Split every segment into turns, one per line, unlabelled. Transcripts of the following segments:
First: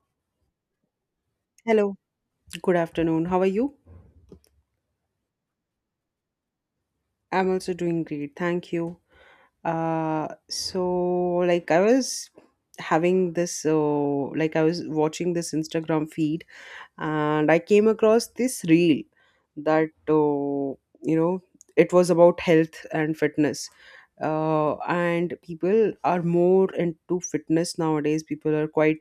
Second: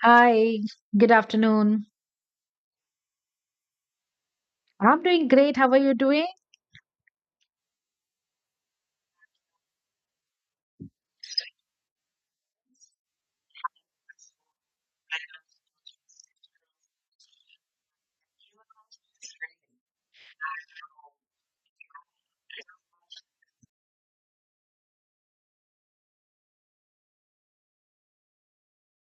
Hi, good afternoon.
Hello, good afternoon. How are you?
I'm doing great. How are you doing?
I'm also doing great. Thank you. So like I was having like I was watching this Instagram feed, and I came across this reel that you know it was about health and fitness. And people are more into fitness nowadays. People are quite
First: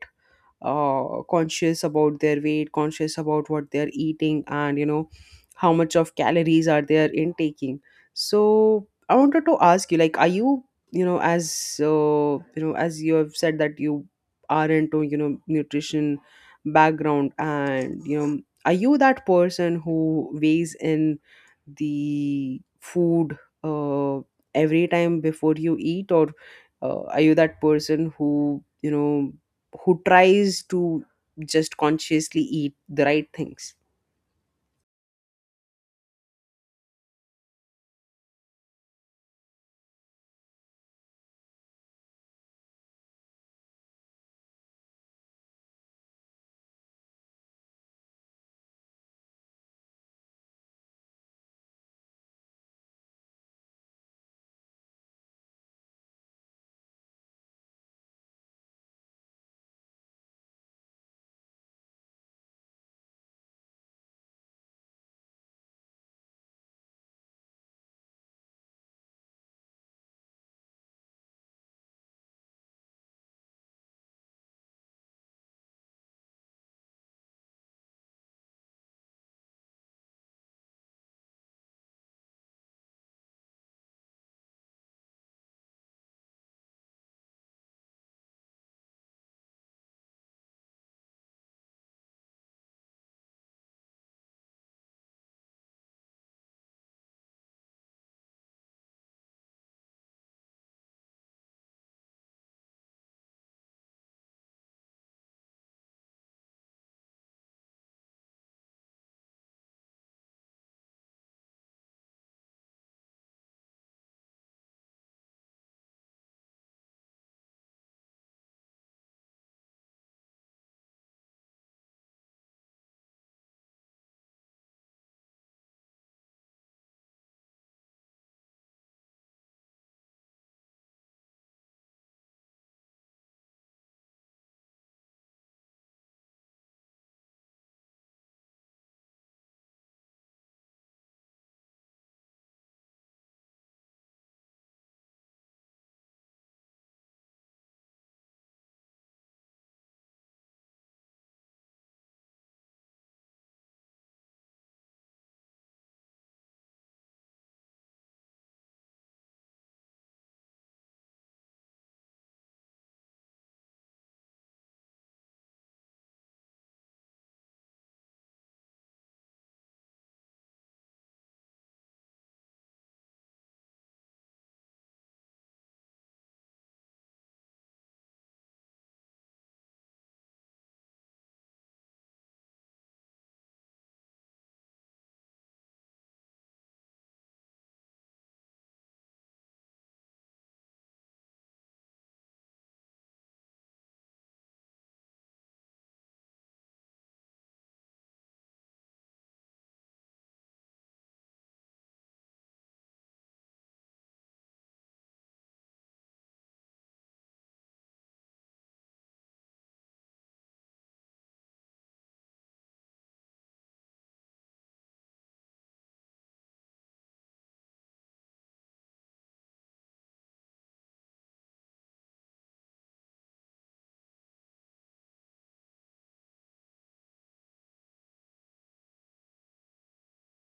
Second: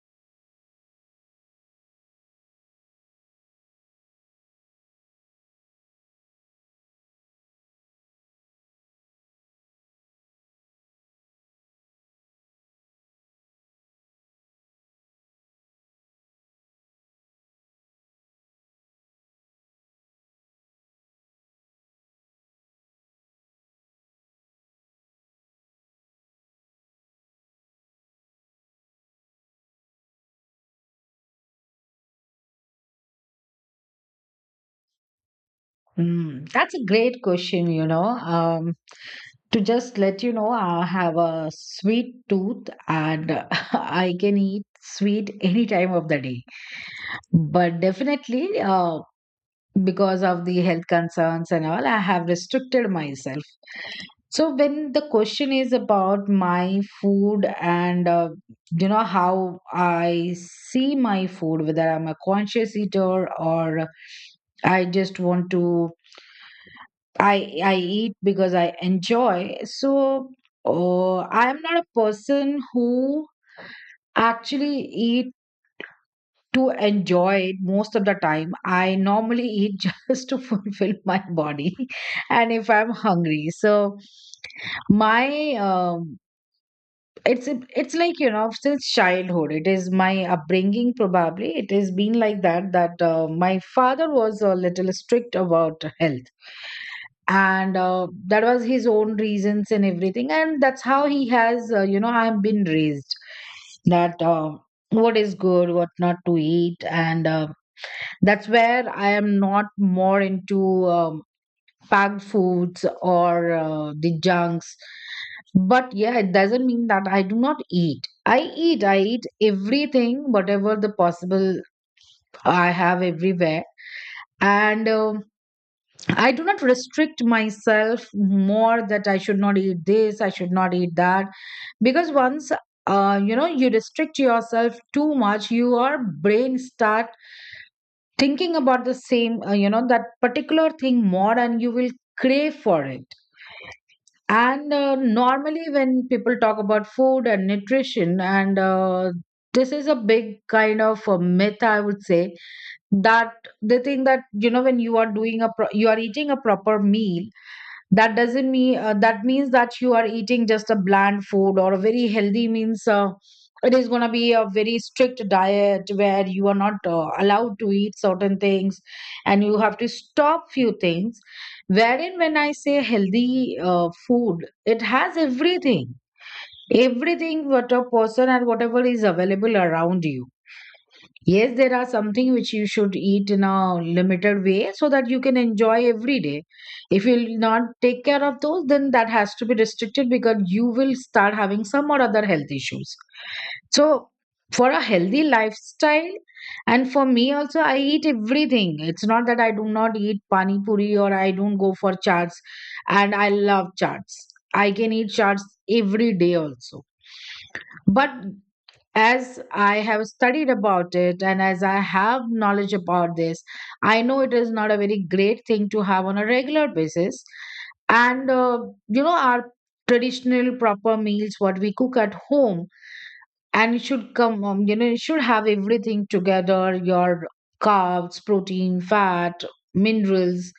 conscious about their weight, conscious about what they're eating, and how much of calories are they intaking. So I wanted to ask you, like, are you, you know, as you know, as you have said that you are into, nutrition background, are you that person who weighs in the food uh, every time before you eat, or are you that person who who tries to just consciously eat the right things?
Mm, that's a great question, you know. To just let you know, I have a sweet tooth and I can eat sweet any time of the day. But definitely, because of the health concerns and all, I have restricted myself. So when the question is about my food and you know how I see my food, whether I'm a conscious eater or I just want to, I eat because I enjoy. So I'm not a person who actually eat to enjoy it most of the time. I normally eat just to fulfill my body, and if I'm hungry. So my it's it's like, you know, since childhood, it is my upbringing. Probably it has been like that, that my father was a little strict about health, and that was his own reasons and everything, and that's how he has, you know, I've been raised that what is good, what not to eat. And that's where I am not more into um, packed foods or the junks. But yeah, it doesn't mean that I do not eat. I eat, I eat everything, whatever the possible I have everywhere. And I do not restrict myself more that I should not eat this, I should not eat that. Because once, you know, you restrict yourself too much, your brain start thinking about the same, you know, that particular thing more, and you will crave for it. And normally, when people talk about food and nutrition, and this is a big kind of a myth, I would say, that they think that, you know, when you are doing you are eating a proper meal, that doesn't mean that means that you are eating just a bland food or a very healthy means it is going to be a very strict diet where you are not allowed to eat certain things and you have to stop few things, wherein when I say healthy food, it has everything, everything what a person and whatever is available around you. Yes, there are something which you should eat in a limited way so that you can enjoy every day. If you'll not take care of those, then that has to be restricted because you will start having some or other health issues. So for a healthy lifestyle, and for me also, I eat everything. It's not that I do not eat pani puri or I don't go for chaats, and I love chaats. I can eat chaats every day also. But as I have studied about it and as I have knowledge about this, I know it is not a very great thing to have on a regular basis. And you know, our traditional proper meals, what we cook at home, and it should come, you know, it should have everything together, your carbs, protein, fat, minerals,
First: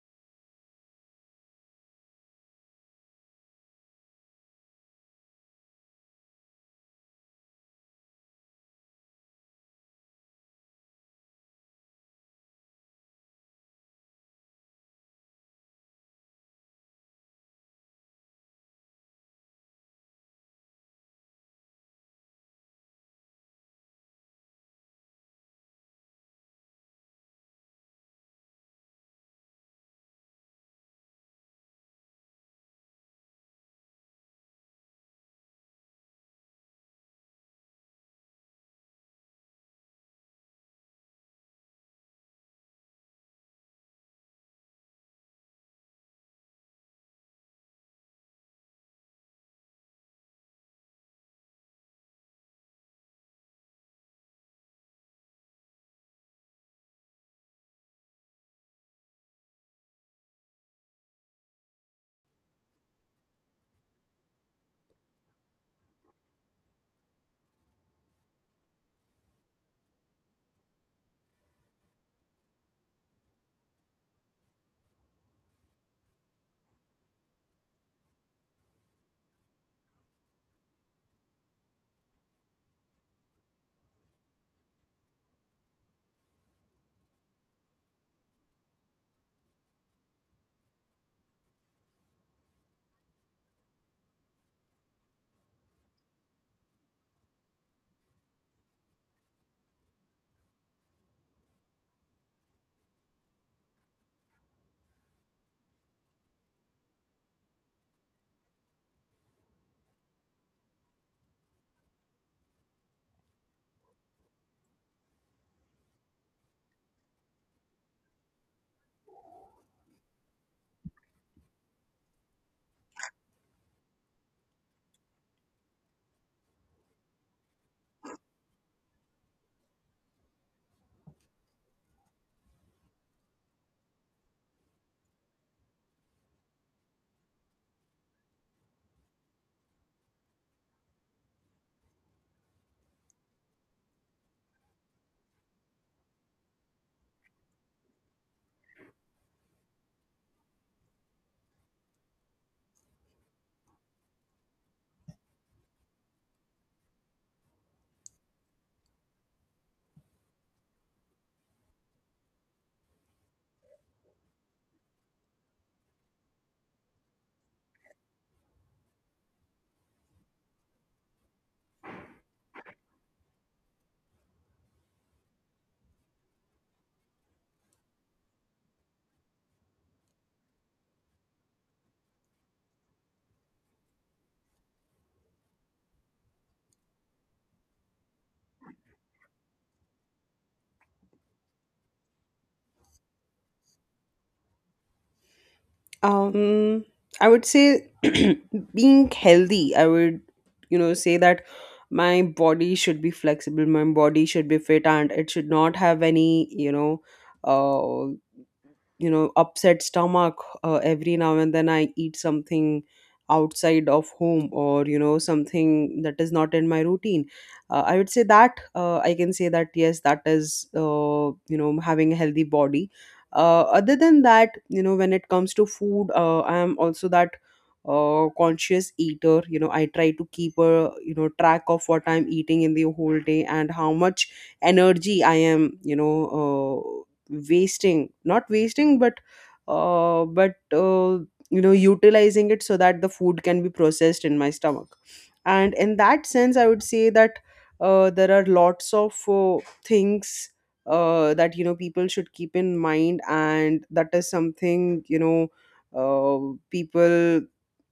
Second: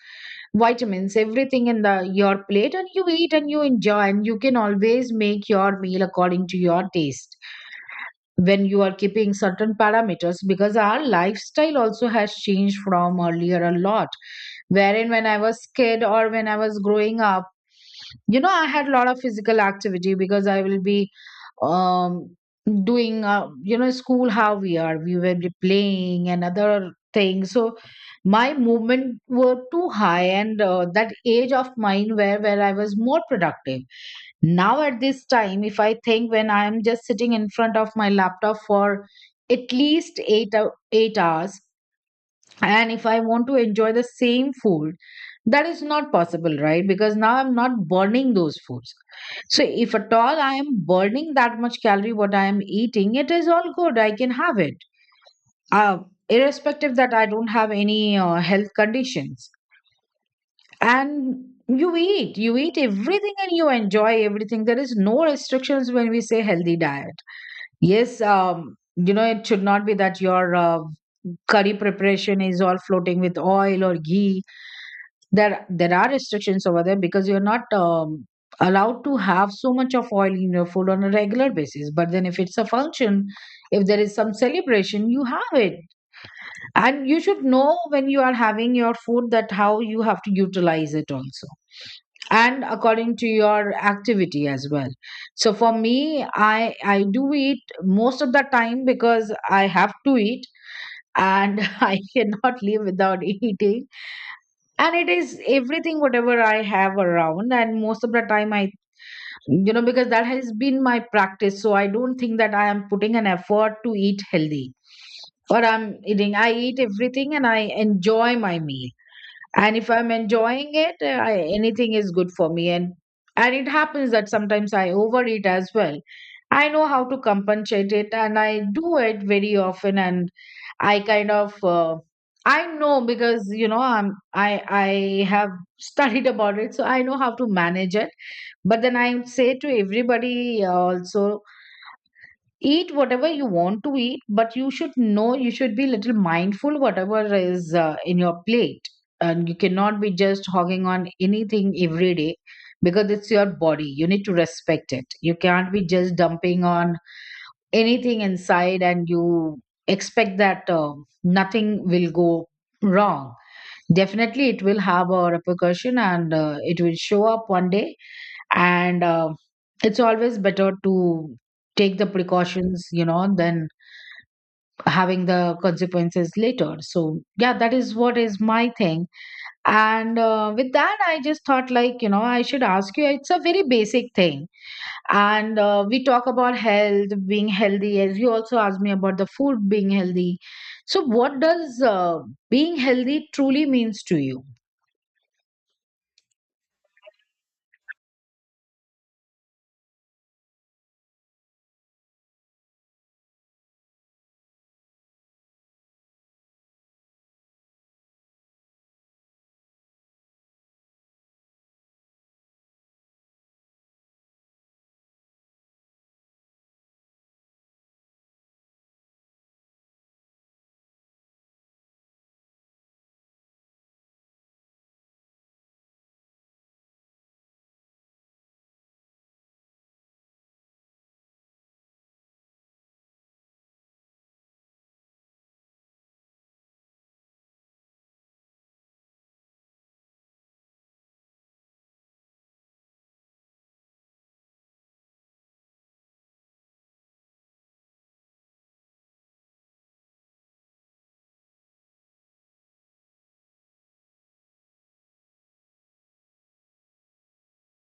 vitamins, everything in the your plate, and you eat and you enjoy, and you can always make your meal according to your taste when you are keeping certain parameters, because our lifestyle also has changed from earlier a lot, wherein when I was kid or when I was growing up, you know, I had a lot of physical activity because I will be um doing, you know, school, how we will be playing and other things. So my movement were too high, and that age of mine where I was more productive. Now at this time if I think, when I am just sitting in front of my laptop for at least 8 hours, and if I want to enjoy the same food, that is not possible, right? Because now I'm not burning those foods. So if at all I am burning that much calorie what I am eating, it is all good, I can have it, uh, irrespective that I don't have any health conditions. And you eat, you eat everything and you enjoy everything. There is no restrictions when we say healthy diet. Yes, you know, it should not be that your curry preparation is all floating with oil or ghee. There are restrictions over there because you're not allowed to have so much of oil in your food on a regular basis. But then if it's a function, if there is some celebration, you have it. And you should know when you are having your food, that how you have to utilize it also, and according to your activity as well. So for me, i do eat most of the time, because I have to eat and I cannot live without eating. And it is everything, whatever I have around, and most of the time i, you know, because that has been my practice, so I don't think that I am putting an effort to eat healthy, or I eat everything and I enjoy my meal. And if I'm enjoying it, anything is good for me. And it happens that sometimes I overeat as well. I know how to compensate it and I do it very often. And I kind of, I know because, you know, I have studied about it, so I know how to manage it. But then I say to everybody also, eat whatever you want to eat, but you should know, you should be little mindful whatever is in your plate. And you cannot be just hogging on anything every day, because it's your body, you need to respect it. You can't be just dumping on anything inside and you expect that nothing will go wrong. Definitely it will have a repercussion, and it will show up one day. And it's always better to take the precautions, you know, than having the consequences later. So yeah, that is what is my thing. And with that, I just thought, like, you know, I should ask you, it's a very basic thing. And we talk about health, being healthy, as you also asked me about the food being healthy. So what does being healthy truly means to you?
Um, I would say, being healthy, I would say that my body should be flexible, my body should be fit, and it should not have any, uh. you know, upset stomach. Every now and then I eat something outside of home, or something that is not in my routine. I can say that yes, that is having a healthy body. Other than that, you know, when it comes to food, I am also that conscious eater. You know, I try to keep a, you know, track of what I'm eating in the whole day, and how much energy I am, wasting, not wasting, but uh, but uh, you know, utilizing it, so that the food can be processed in my stomach. And in that sense, I would say that there are lots of things that, you know, people should keep in mind. And that is something, you know, people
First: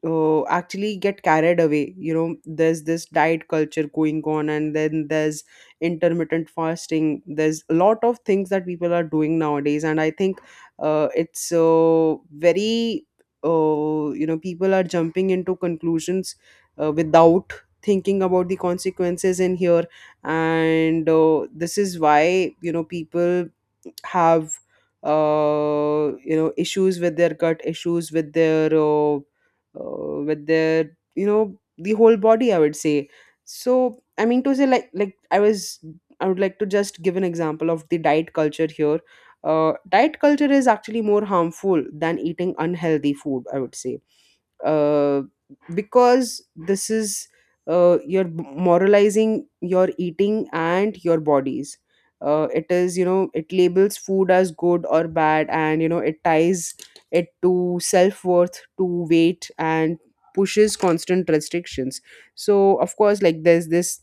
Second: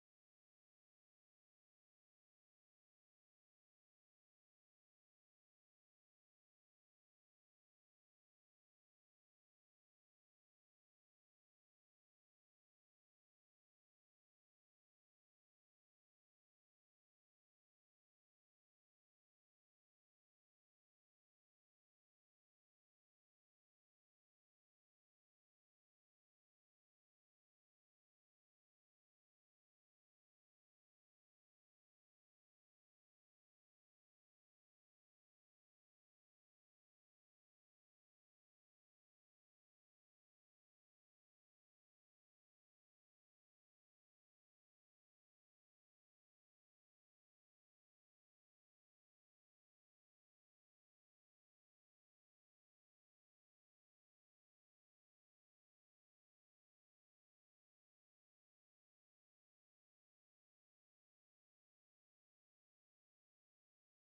actually get carried away. You know, there's this diet culture going on, and then there's intermittent fasting, there's a lot of things that people are doing nowadays. And I think it's very you know, people are jumping into conclusions without thinking about the consequences in here. And this is why, you know, people have you know, issues with their gut, issues with their, you know, the whole body, I would say. So I mean to say, like, I would like to just give an example of the diet culture here. Diet culture is actually more harmful than eating unhealthy food, I would say, uh, because this is you're moralizing your eating and your bodies. It is, you know, it labels food as good or bad, and you know, it ties it to self-worth, to weight, and pushes constant restrictions. So of course, like, there's this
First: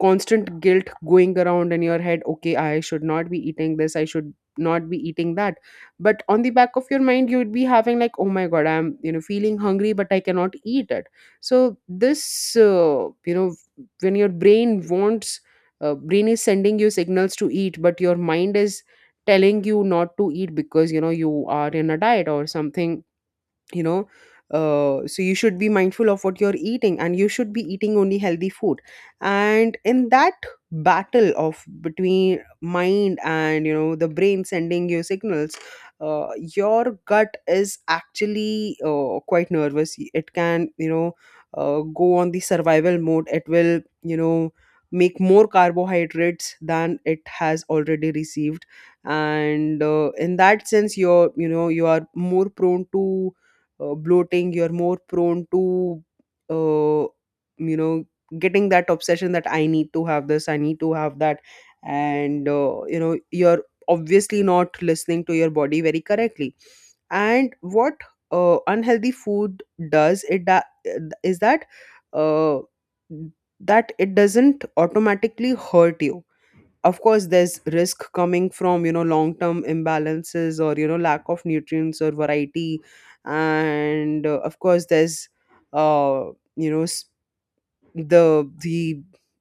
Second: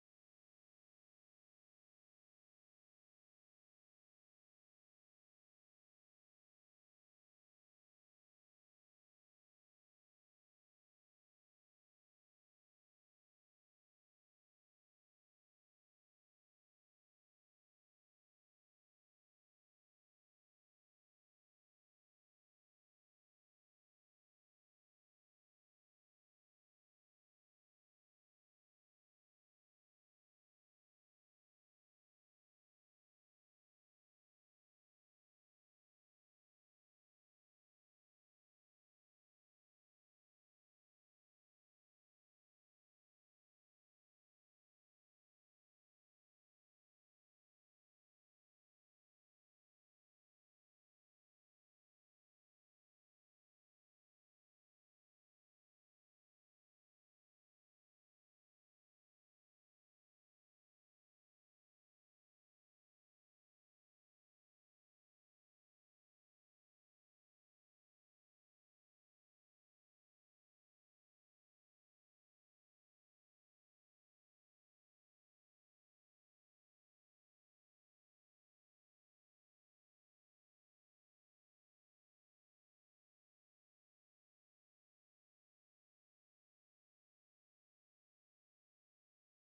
constant guilt going around in your head: okay, I should not be eating this, I should not be eating that. But on the back of your mind, you would be having like, oh my god, I'm, you know, feeling hungry, but I cannot eat it. So this, you know, when your brain wants, brain is sending you signals to eat, but your mind is telling you not to eat, because, you know, you are in a diet or something, you know. So you should be mindful of what you're eating, and you should be eating only healthy food. And in that battle of between mind and, you know, the brain sending you signals, uh, your gut is actually quite nervous. It can, you know, go on the survival mode. It will, you know, make more carbohydrates than it has already received. And in that sense, you're, you know, you are more prone to bloating, you're more prone to uh, you know, getting that obsession that I need to have this, I need to have that. And you know, you're obviously not listening to your body very correctly. And what unhealthy food does, is that uh, that it doesn't automatically hurt you. Of course, there's risk coming from, you know, long term imbalances, or you know, lack of nutrients or variety. And of course, there's uh, you know, the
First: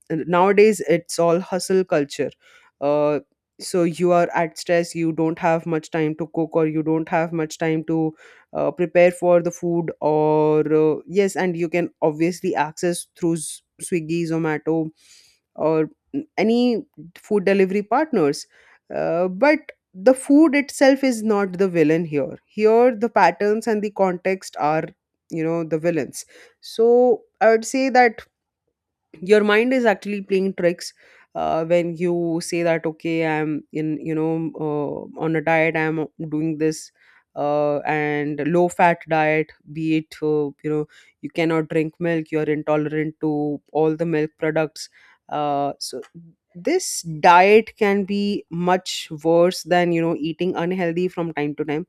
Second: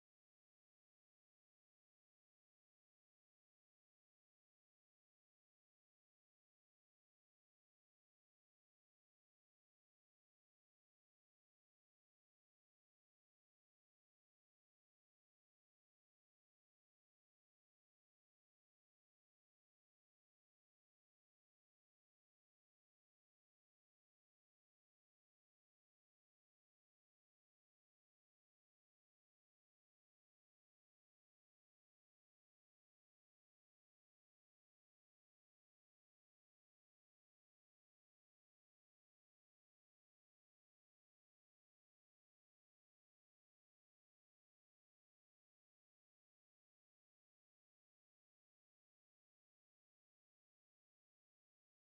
nowadays it's all hustle culture. uh so you are at stress, you don't have much time to cook, or you don't have much time to prepare for the food, or yes, and you can obviously access through Swiggy, Zomato, or any food delivery partners. But the food itself is not the villain here. Here the patterns and the context are, you know, the villains. So I would say that your mind is actually playing tricks when you say that, okay, I'm in, you know, on a diet, I'm doing this, and low fat diet, be it, you know, you cannot drink milk, you're intolerant to all the milk products. So this diet can be much worse than, you know, eating unhealthy from time to time,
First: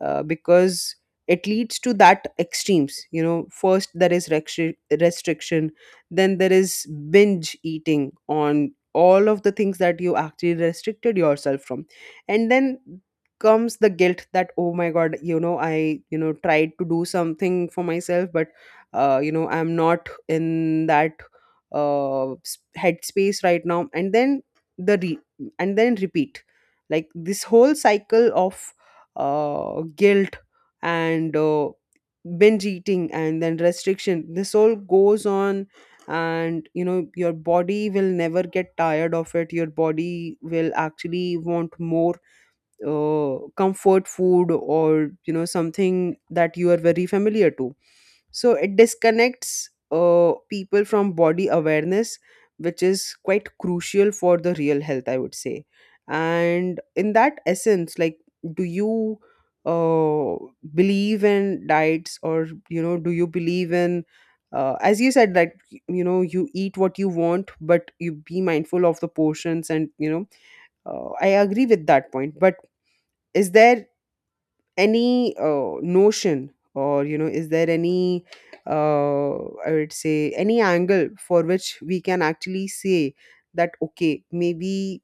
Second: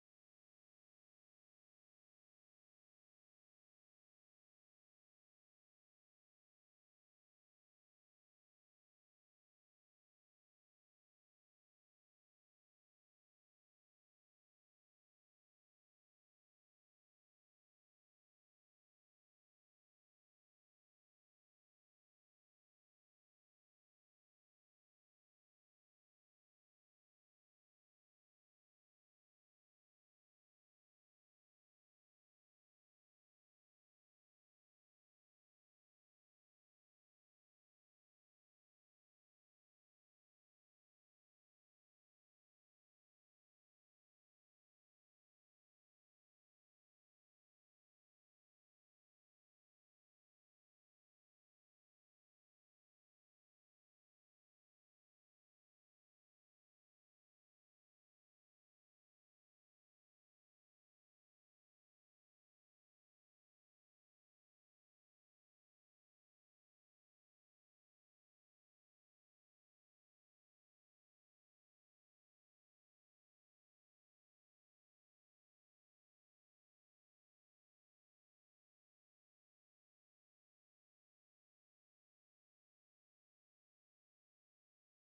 because it leads to that extremes. You know, first there is restriction, then there is binge eating on all of the things that you actually restricted yourself from. And then comes the guilt that, oh my god, you know, I, you know, tried to do something for myself, but you know, I'm not in that headspace right now, and then the re- and then repeat. Like this whole cycle of guilt and binge eating and then restriction, this all goes on. And you know, your body will never get tired of it. Your body will actually want more comfort food, or you know, something that you are very familiar to. So it disconnects people from body awareness, which is quite crucial for the real health, I would say. And in that essence, like, do you uh, believe in diets, or you know, do you believe in as you said, that you know, you eat what you want, but you be mindful of the portions. And you know, I agree with that point, but is there any notion, or you know, is there any uh, I would say, any angle for which we can actually say that, okay, maybe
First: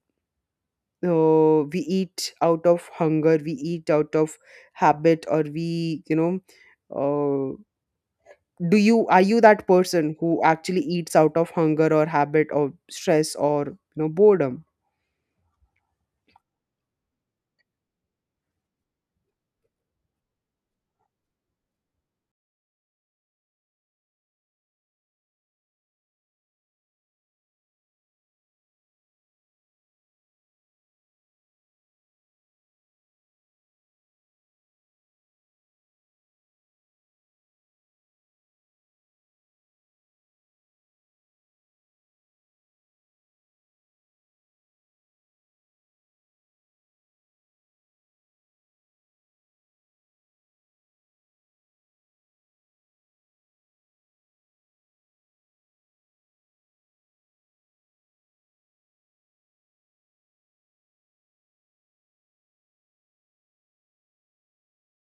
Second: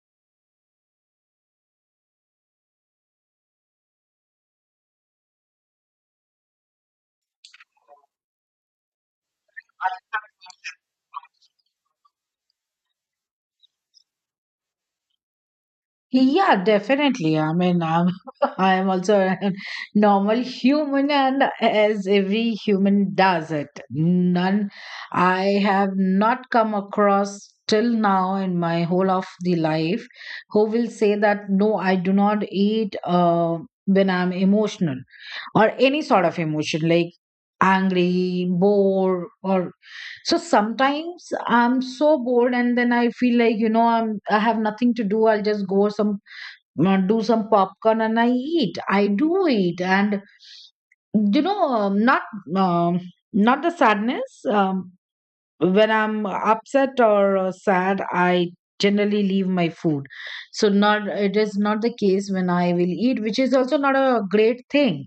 we eat out of hunger, we eat out of habit, or we, you know, uh, do you, are you that person who actually eats out of hunger, or habit, or stress, or you know, boredom?
Yeah, definitely. I mean, I'm I am also a normal human, and as every human does it. None, I have not come across till now in my whole of the life who will say that no, I do not eat when I'm emotional or any sort of emotion like angry, bored, or so sometimes I'm so bored, and then I feel like, you know, I have nothing to do. I'll just go some not do some popcorn and I eat. I do eat. And you know, um, not the sadness. When I'm upset or sad, I generally leave my food. So not, it is not the case when I will eat, which is also not a great thing.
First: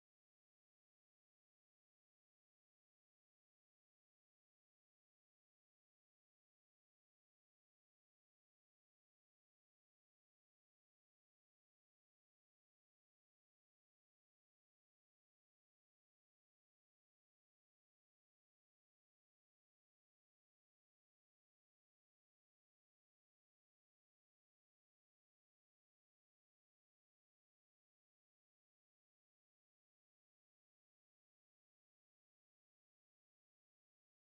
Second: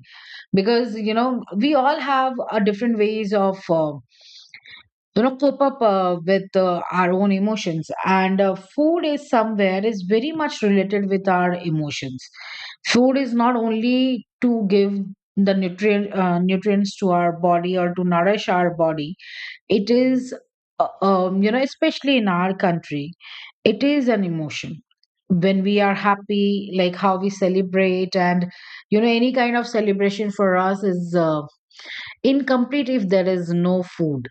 Because, you know, we all have a different ways of. You know, cope up with our own emotions. And food is somewhere is very much related with our emotions. Food is not only to give the nutrients to our body or to nourish our body. It is you know, especially in our country, it is an emotion. When we are happy, like how we celebrate, and you know, any kind of celebration for us is incomplete if there is no food.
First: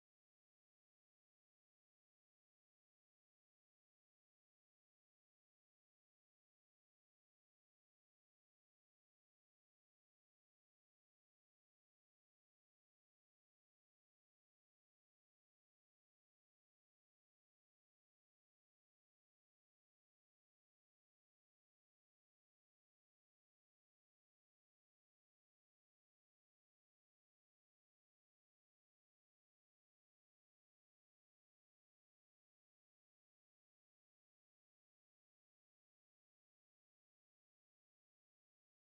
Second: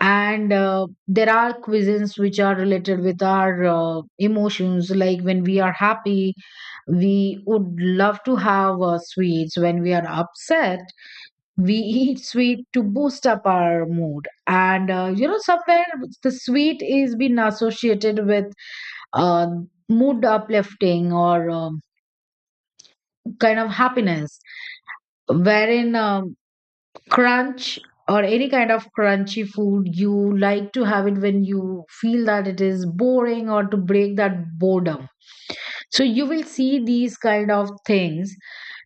And there are cuisines which are related with our emotions. Like when we are happy, we would love to have sweets. When we are upset, we eat sweet to boost up our mood. And you know, somewhere the sweet is been associated with uh, mood uplifting or kind of happiness, wherein crunch or any kind of crunchy food you like to have it when you feel that it is boring or to break that boredom. So you will see these kind of things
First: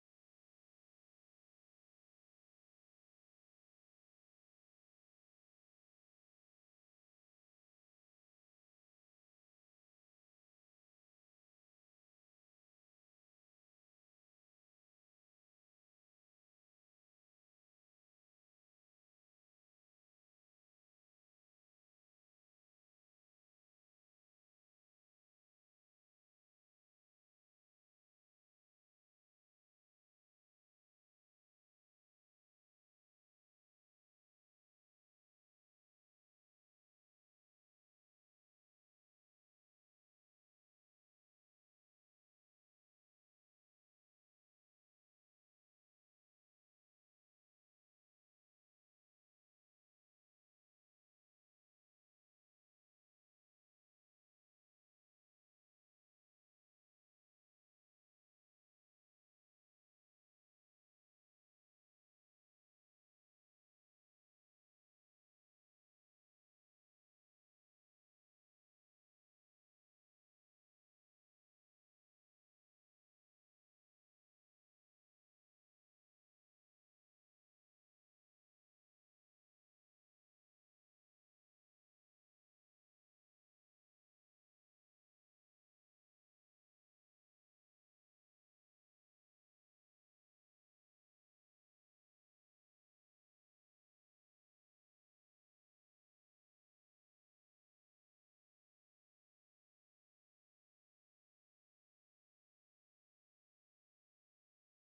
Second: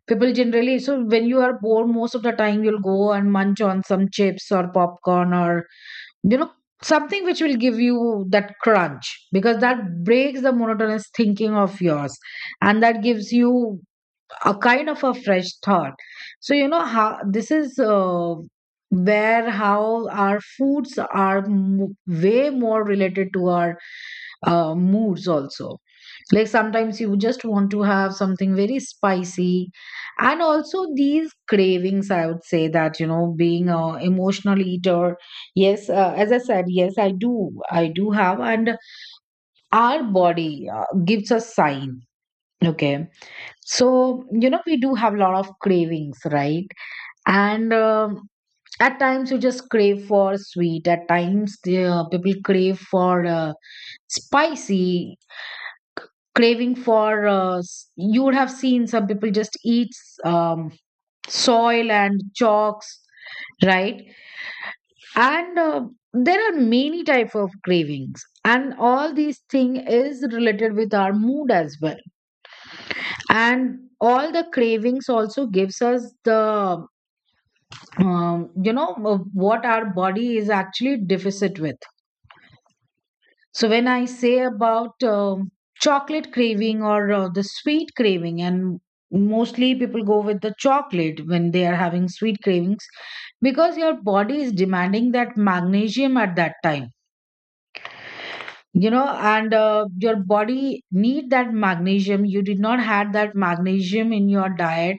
people generally. So when you are bored, most of the time you'll go and munch on some chips or popcorn or, you know, something which will give you that crunch, because that breaks the monotonous thinking of yours, and that gives you a kind of a fresh thought. So you know how this is, where how our foods are way more related to our moods also. Like sometimes you just want to have something very spicy. And also these cravings, I would say that, you know, being a emotional eater, yes, as I said, yes, I do, have. And our body gives us sign, okay? So, you know, we do have a lot of cravings, right? And at times you just crave for sweet, at times people crave for spicy, craving for. You would have seen some people just eat um, soil and chalks, right? And There are many type of cravings. And all these thing is related with our mood as well. And all the cravings also gives us the you know what our body is actually deficit with. So when I say about chocolate craving or the sweet craving, and mostly people go with the chocolate when they are having sweet cravings, because your body is demanding that magnesium at that time, you know. And Your body need that magnesium, you did not had that magnesium in your diet,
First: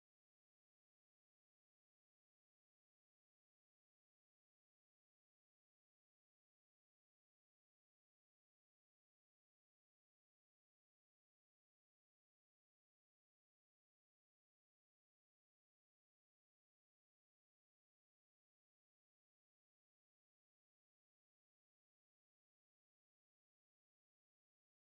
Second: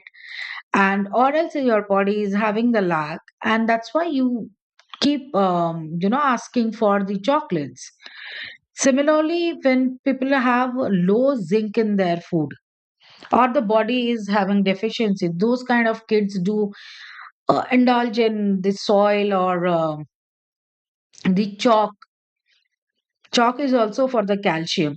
and or else your body is having the lack, and that's why you keep asking for the chocolates. Similarly, when people have low zinc in their food, or the body is having deficiency, those kind of kids do indulge in the soil or the chalk. Chalk is also for the calcium.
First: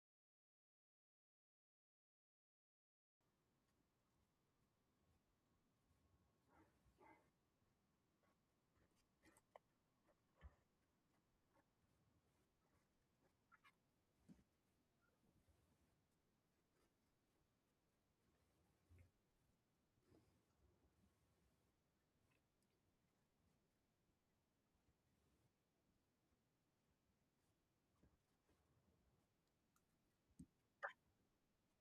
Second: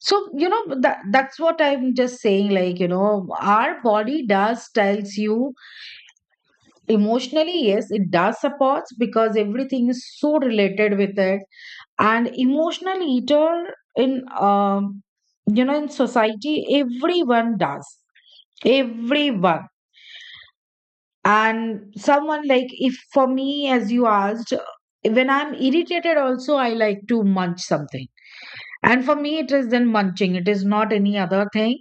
So you know that's what I'm just saying, like, you know, our body does tells you. Emotionally, yes, it does supports, because everything is so related with it. And emotional eater in um you know in society, everyone does, everyone. And someone like, if for me, as you asked, when I'm irritated also I like to munch something. And for me it is then munching, it is not any other thing,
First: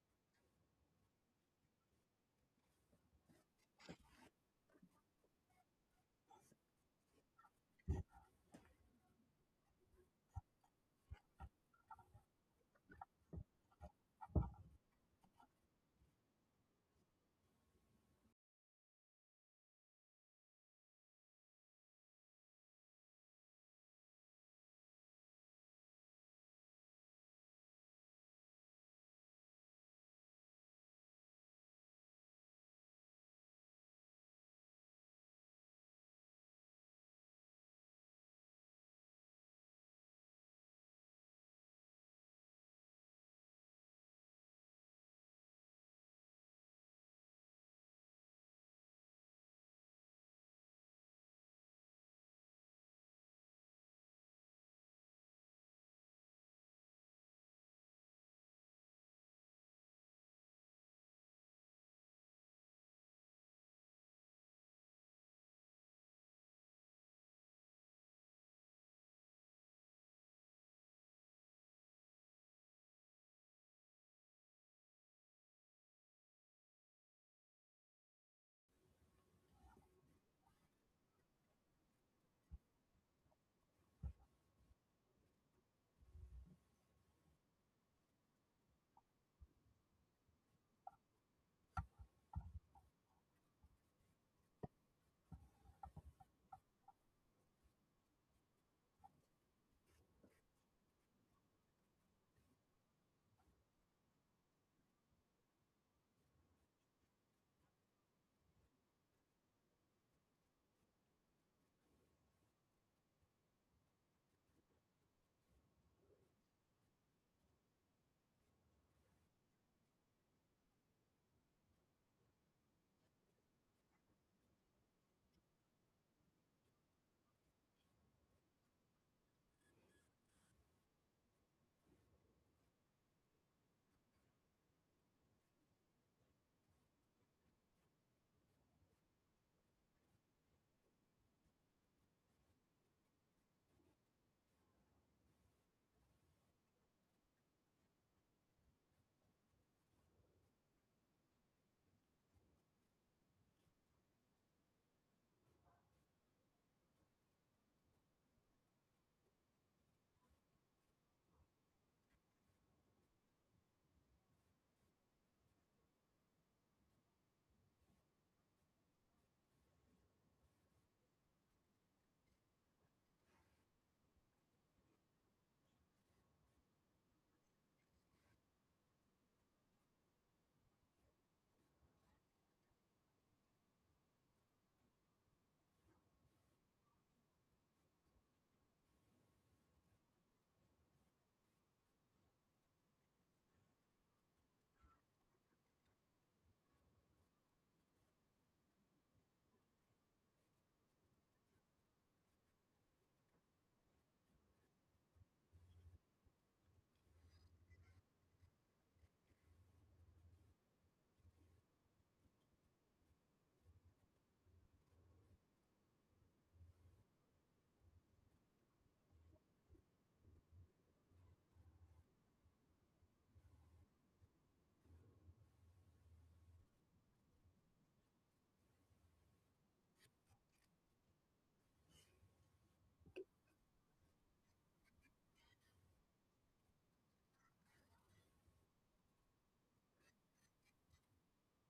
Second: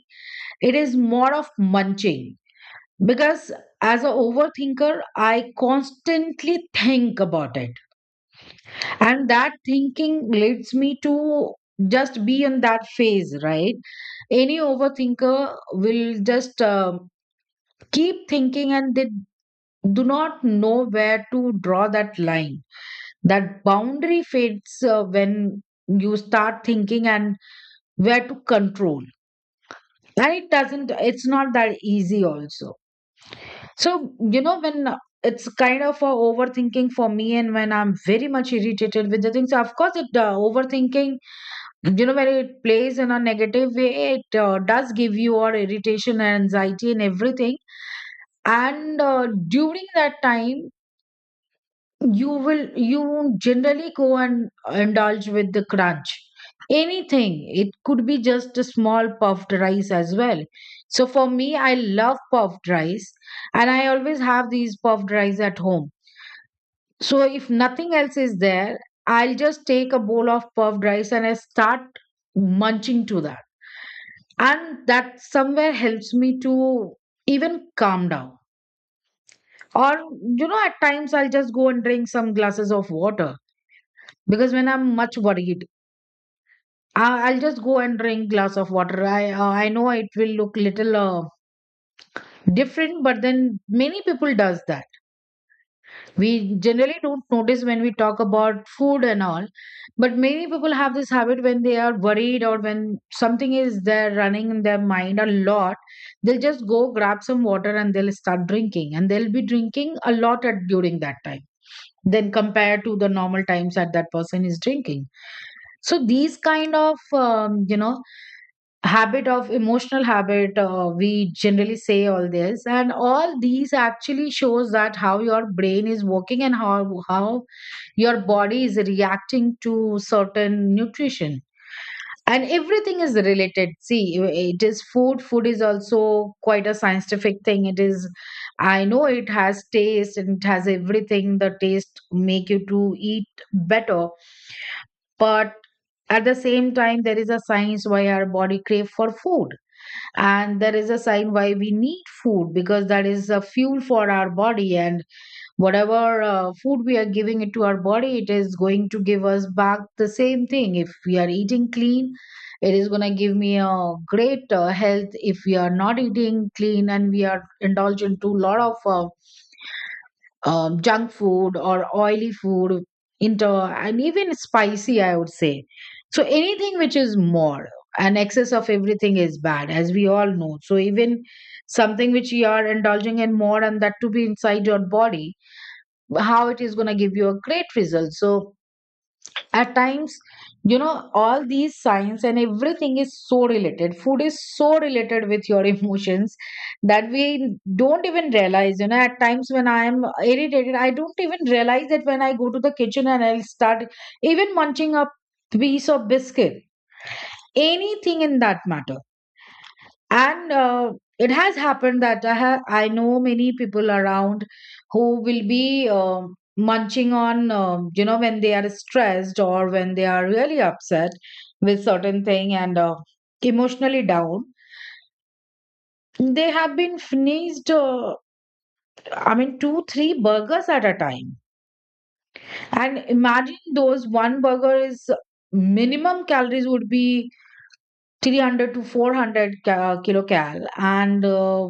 it is more of munching. Because as an overthinker, I constantly think about it. And that thinking leads me to just be in that phase, right? Any overthinker will just keep thinking, and they do not know where to draw that line. That boundary fades when you start thinking and where to control. And it doesn't, it's not that easy also. So, you know, when it's kind of a overthinking for me, and when I'm very much irritated with the things, of course, it overthinking, you know, when it plays in a negative way, it does give you all irritation and anxiety and everything. And During that time, you generally go and indulge with the crunch, anything, it could be just a small puffed rice as well. So for me, I love puffed rice, and I always have these puffed rice at home. So if nothing else is there, I'll just take a bowl of puffed rice and I start munching to that, and that somewhere helps me to even calm down. Or, you know, at times I'll just go and drink some glasses of water, because when I'm much worried, I'll just go and drink glass of water. I I know it will look little different, but then many people does that. We generally don't notice when we talk about food and all, but many people have this habit when they are worried, or when something is there running in their mind a lot, they'll just go grab some water and they'll start drinking, and they'll be drinking a lot at during that time, then compared to the normal times that person is drinking. So these kind of habit of emotional habit, we generally say all this, and all these actually shows that how your brain is working, and how your body is reacting to certain nutrition. And everything is related, see, it is food, is also quite a scientific thing. It is, I know it has taste and it has everything, the taste make you to eat better. But at the same time, there is a science why our body crave for food. And there is a sign why we need food, because that is a fuel for our body. And whatever food we are giving it to our body, it is going to give us back the same thing. If we are eating clean, it is going to give me a great health. If we are not eating clean, and we are indulging to a lot of junk food or oily food, into, and even spicy I would say. So anything which is more, and excess of everything is bad, as we all know. So even something which you are indulging in more, and that to be inside your body, how it is going to give you a great result? So at times, you know, all these science and everything is so related. Food is so related with your emotions, that we don't even realize. You know, at times when I am irritated, I don't even realize that when I go to the kitchen, and I'll start even munching a piece of biscuit, anything in that matter. And it has happened that I know many people around who will be munching on when they are stressed, or when they are really upset with certain thing, and emotionally down, they have been finished 2 3 burgers at a time. And imagine those one burger is minimum calories would be 300 to 400 kilocal, and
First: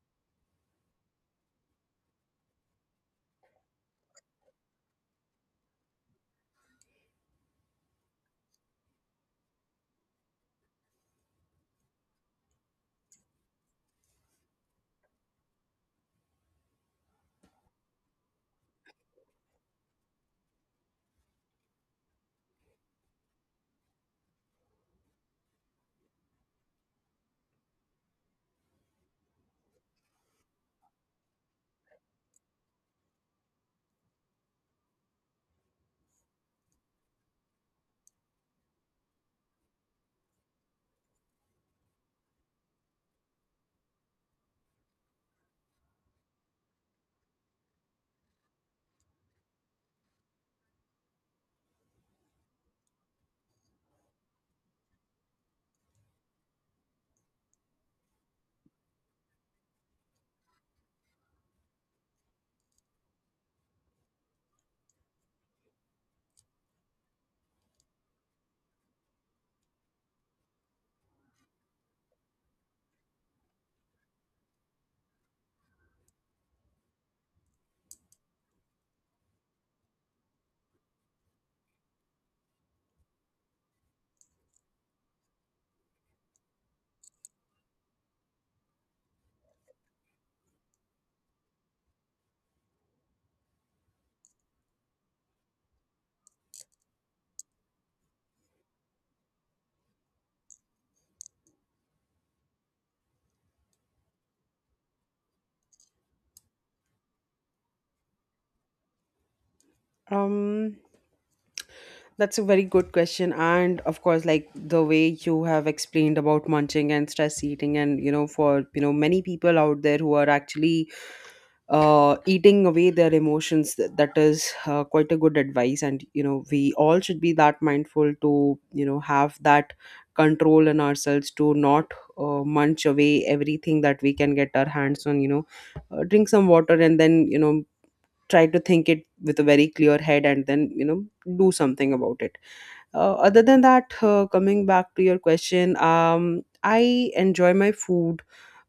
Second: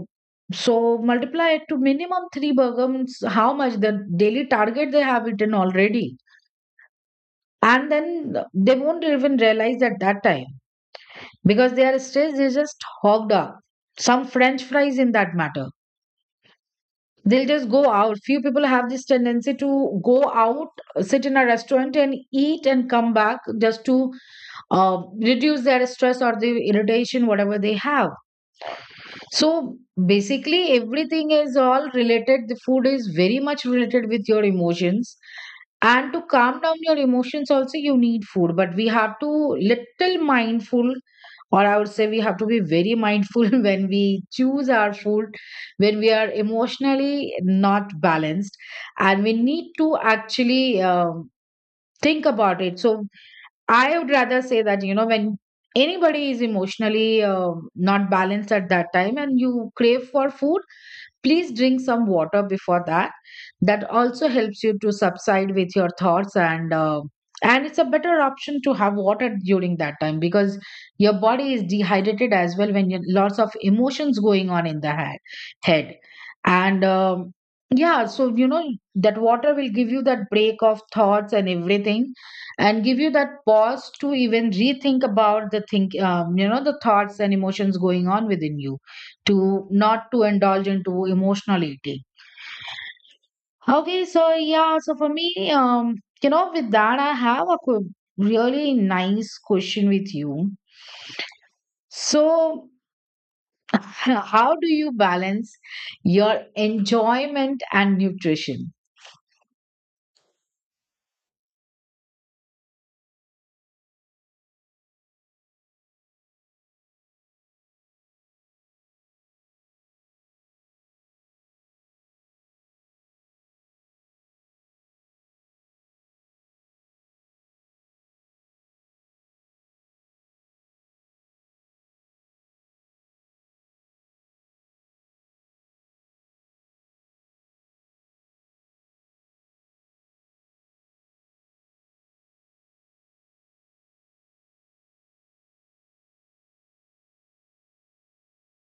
so multiply it to minimum three burgums, how much the daily target they have eaten already. And then they won't even realize at that time, because they are stressed, they just hogged up some french fries in that matter. They'll just go out, few people have this tendency to go out, sit in a restaurant and eat and come back, just to uh, reduce their stress or the irritation, whatever they have. So basically, everything is all related. The food is very much related with your emotions. And to calm down your emotions also, you need food. But we have to little mindful, or I would say we have to be very mindful when we choose our food, when we are emotionally not balanced. And we need to actually think about it. So I would rather say that, you know, when anybody is emotionally not balanced at that time, and you crave for food, please drink some water before that. That also helps you to subside with your thoughts, and it's a better option to have water during that time, because your body is dehydrated as well when you lots of emotions going on in the head. And yeah, so you know that water will give you that break of thoughts and everything, and give you that pause to even rethink about the think you know the thoughts and emotions going on within you, to not to indulge into emotional eating. Okay, so yeah, so for me, you know, with that, I have a really nice question with you. So, how do you balance your enjoyment and nutrition?
Um, that's a very good question. And of course, like the way you have explained about munching and stress eating, and you know, for, you know, many people out there who are actually eating away their emotions, that is quite a good advice. And you know, we all should be that mindful to, you know, have that control in ourselves to not munch away everything that we can get our hands on. You know, drink some water, and then you know, try to think it with a very clear head, and then you know, do something about it. Other than that, coming back to your question, I enjoy my food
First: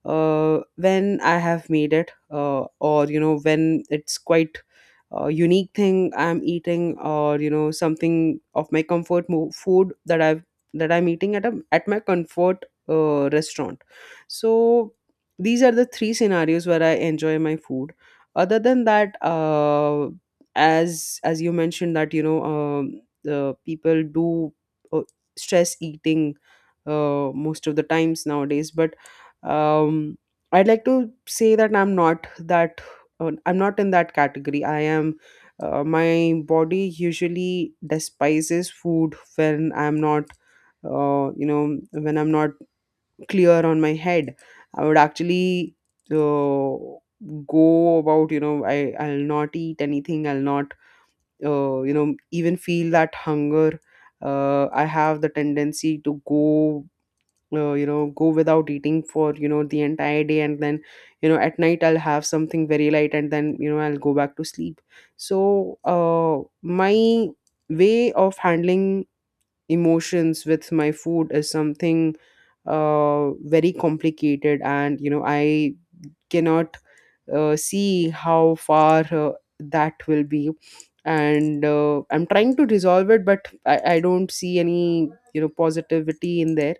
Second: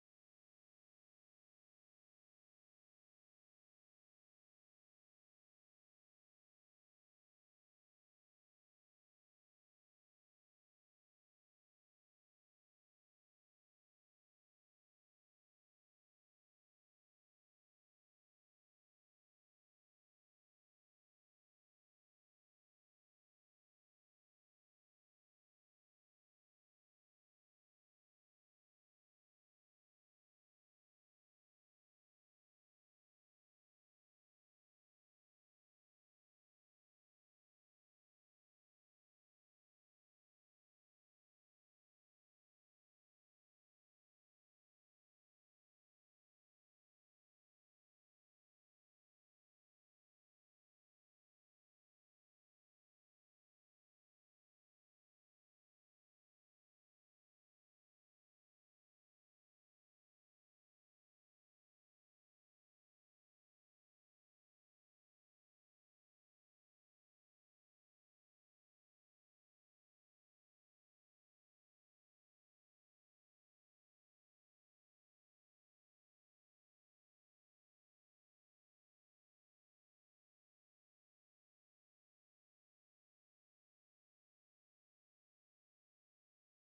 when I have made it, or you know, when it's quite a unique thing I'm eating, or you know, something of my comfort food that I've that I'm eating at a at my comfort restaurant. So these are the three scenarios where I enjoy my food. Other than that, as you mentioned that you know. The people do uh, stress eating most of the times nowadays, but um, I'd like to say that I'm not that I'm not in that category. I am My body usually despises food when I'm not uh, you know when I'm not clear on my head. I would actually uh, go about, I I'll not eat anything, I'll not even feel that hunger. I have the tendency to go go without eating for the entire day, and then at night I'll have something very light, and then I'll go back to sleep. So my way of handling emotions with my food is something very complicated, and I cannot see how far that will be. And I'm trying to resolve it, but I don't see any positivity in there.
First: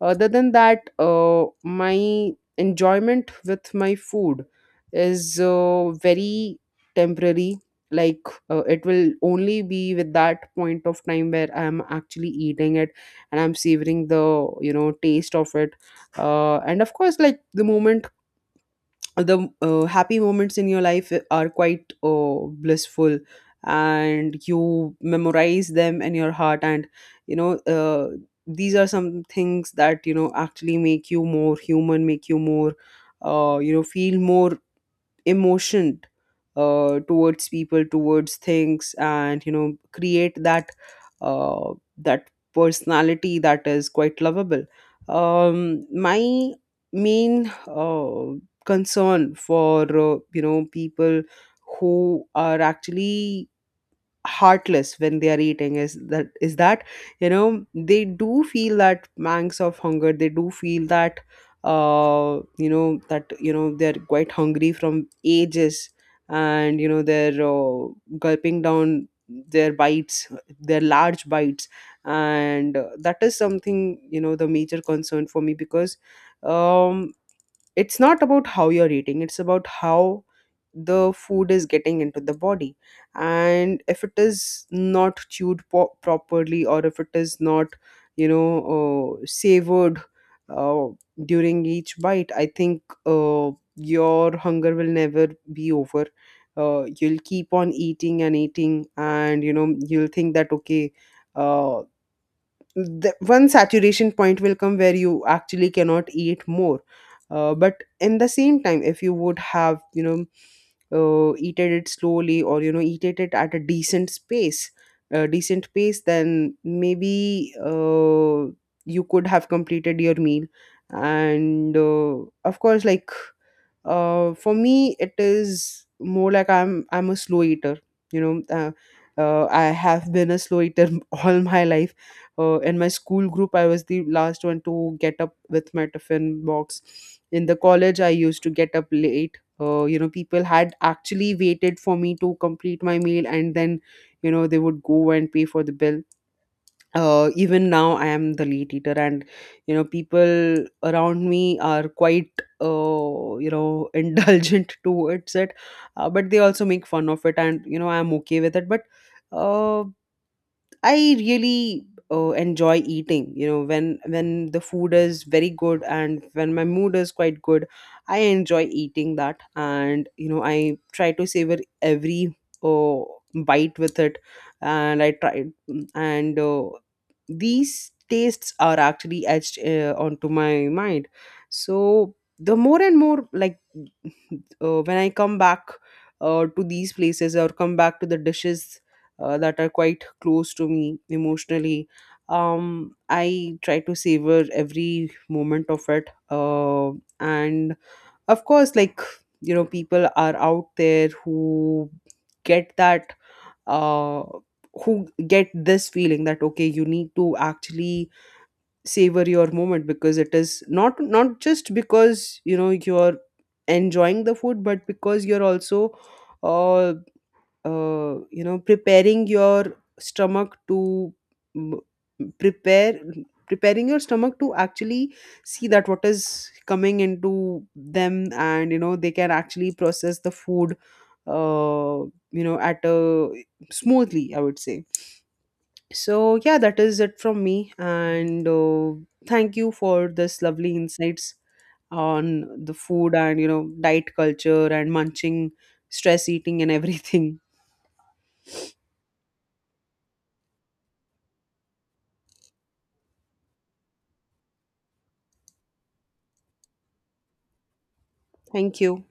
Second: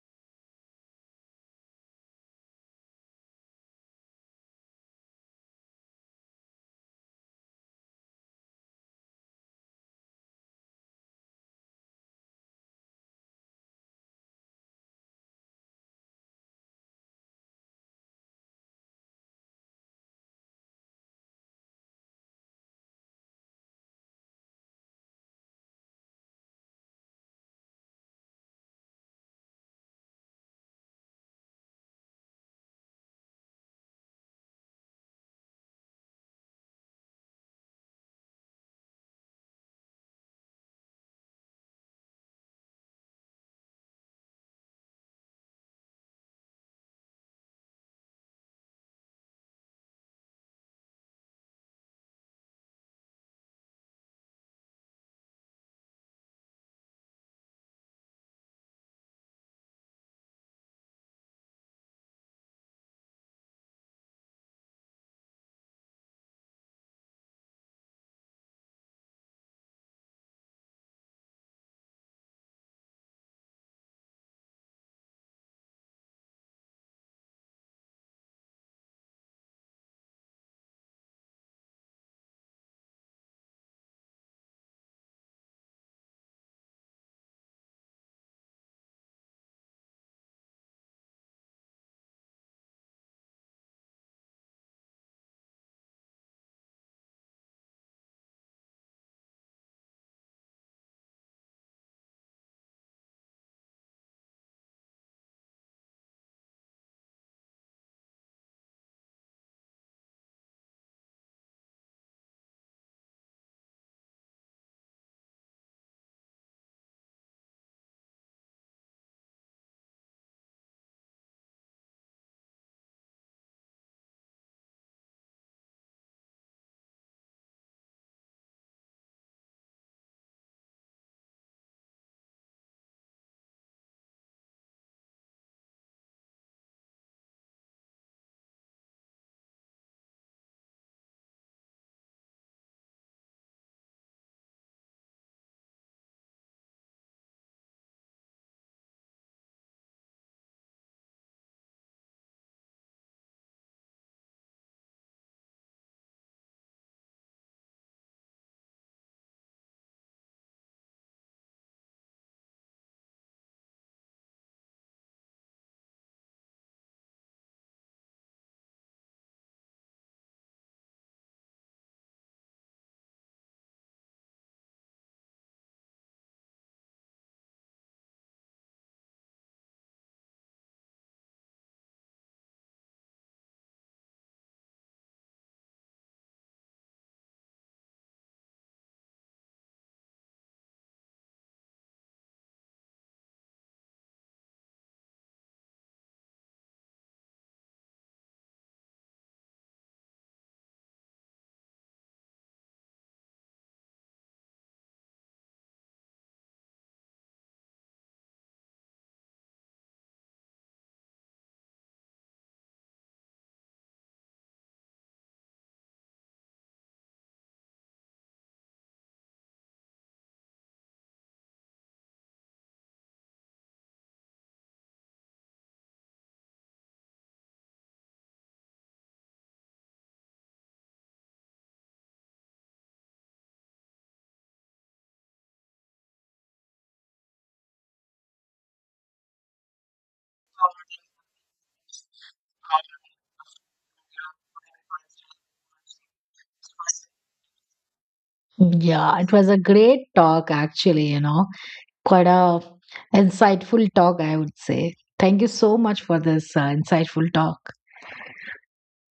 Other than that, my enjoyment with my food is very temporary. Like, it will only be with that point of time where I'm actually eating it and I'm savoring the taste of it. And of course, like the moment, the happy moments in your life are quite blissful, and you memorize them in your heart. And you know uh, these are some things that actually make you more human, make you more feel more emotion towards people, towards things, and create that that personality that is quite lovable. My main concern for people who are actually heartless when they are eating is that they do feel that pangs of hunger, they do feel that that they're quite hungry from ages, and they're gulping down their bites, their large bites. And that is something, the major concern for me, because um it's not about how you're eating, it's about how the food is getting into the body. And if it is not properly, or if it is not you know savored uh, during each bite, I think your hunger will never be over. You'll keep on eating and eating, and you'll think that okay, uh, the one saturation point will come where you actually cannot eat more. But in the same time, if you would have eaten it slowly, or eaten it at a decent pace, then maybe you could have completed your meal. And of course, like, for me, it is more like I'm a slow eater. You know, uh, I have been a slow eater all my life. In my school group, I was the last one to get up with my tiffin box. In the college, I used to get up late. People had actually waited for me to complete my meal, and then they would go and pay for the bill. Even now I am the late eater, and people around me are quite indulgent towards it. But they also make fun of it, and I'm okay with it. But uh, I really enjoy eating. You know, when the food is very good and when my mood is quite good, I enjoy eating that. And, I try to savor every uh, bite with it, and I try. And these tastes are actually etched onto my mind. So the more and more, like, when I come back to these places, or come back to the dishes that are quite close to me emotionally. I try to savor every moment of it. And of course, like, you know, people are out there who get that, uh, who get this feeling that okay, you need to actually savor your moment, because it is not, not just because you're enjoying the food, but because you're also uh preparing your stomach to mm, prepare preparing your stomach to actually see that what is coming into them, and they can actually process the food uh at a, smoothly, I would say. So yeah, that is it from me. And thank you for this lovely insights on the food, and diet culture and munching, stress eating and everything.
Yeah, it was a great talk, actually, you know, quite a insightful talk, I would say. Thank you so much for this insightful talk.
Thank you.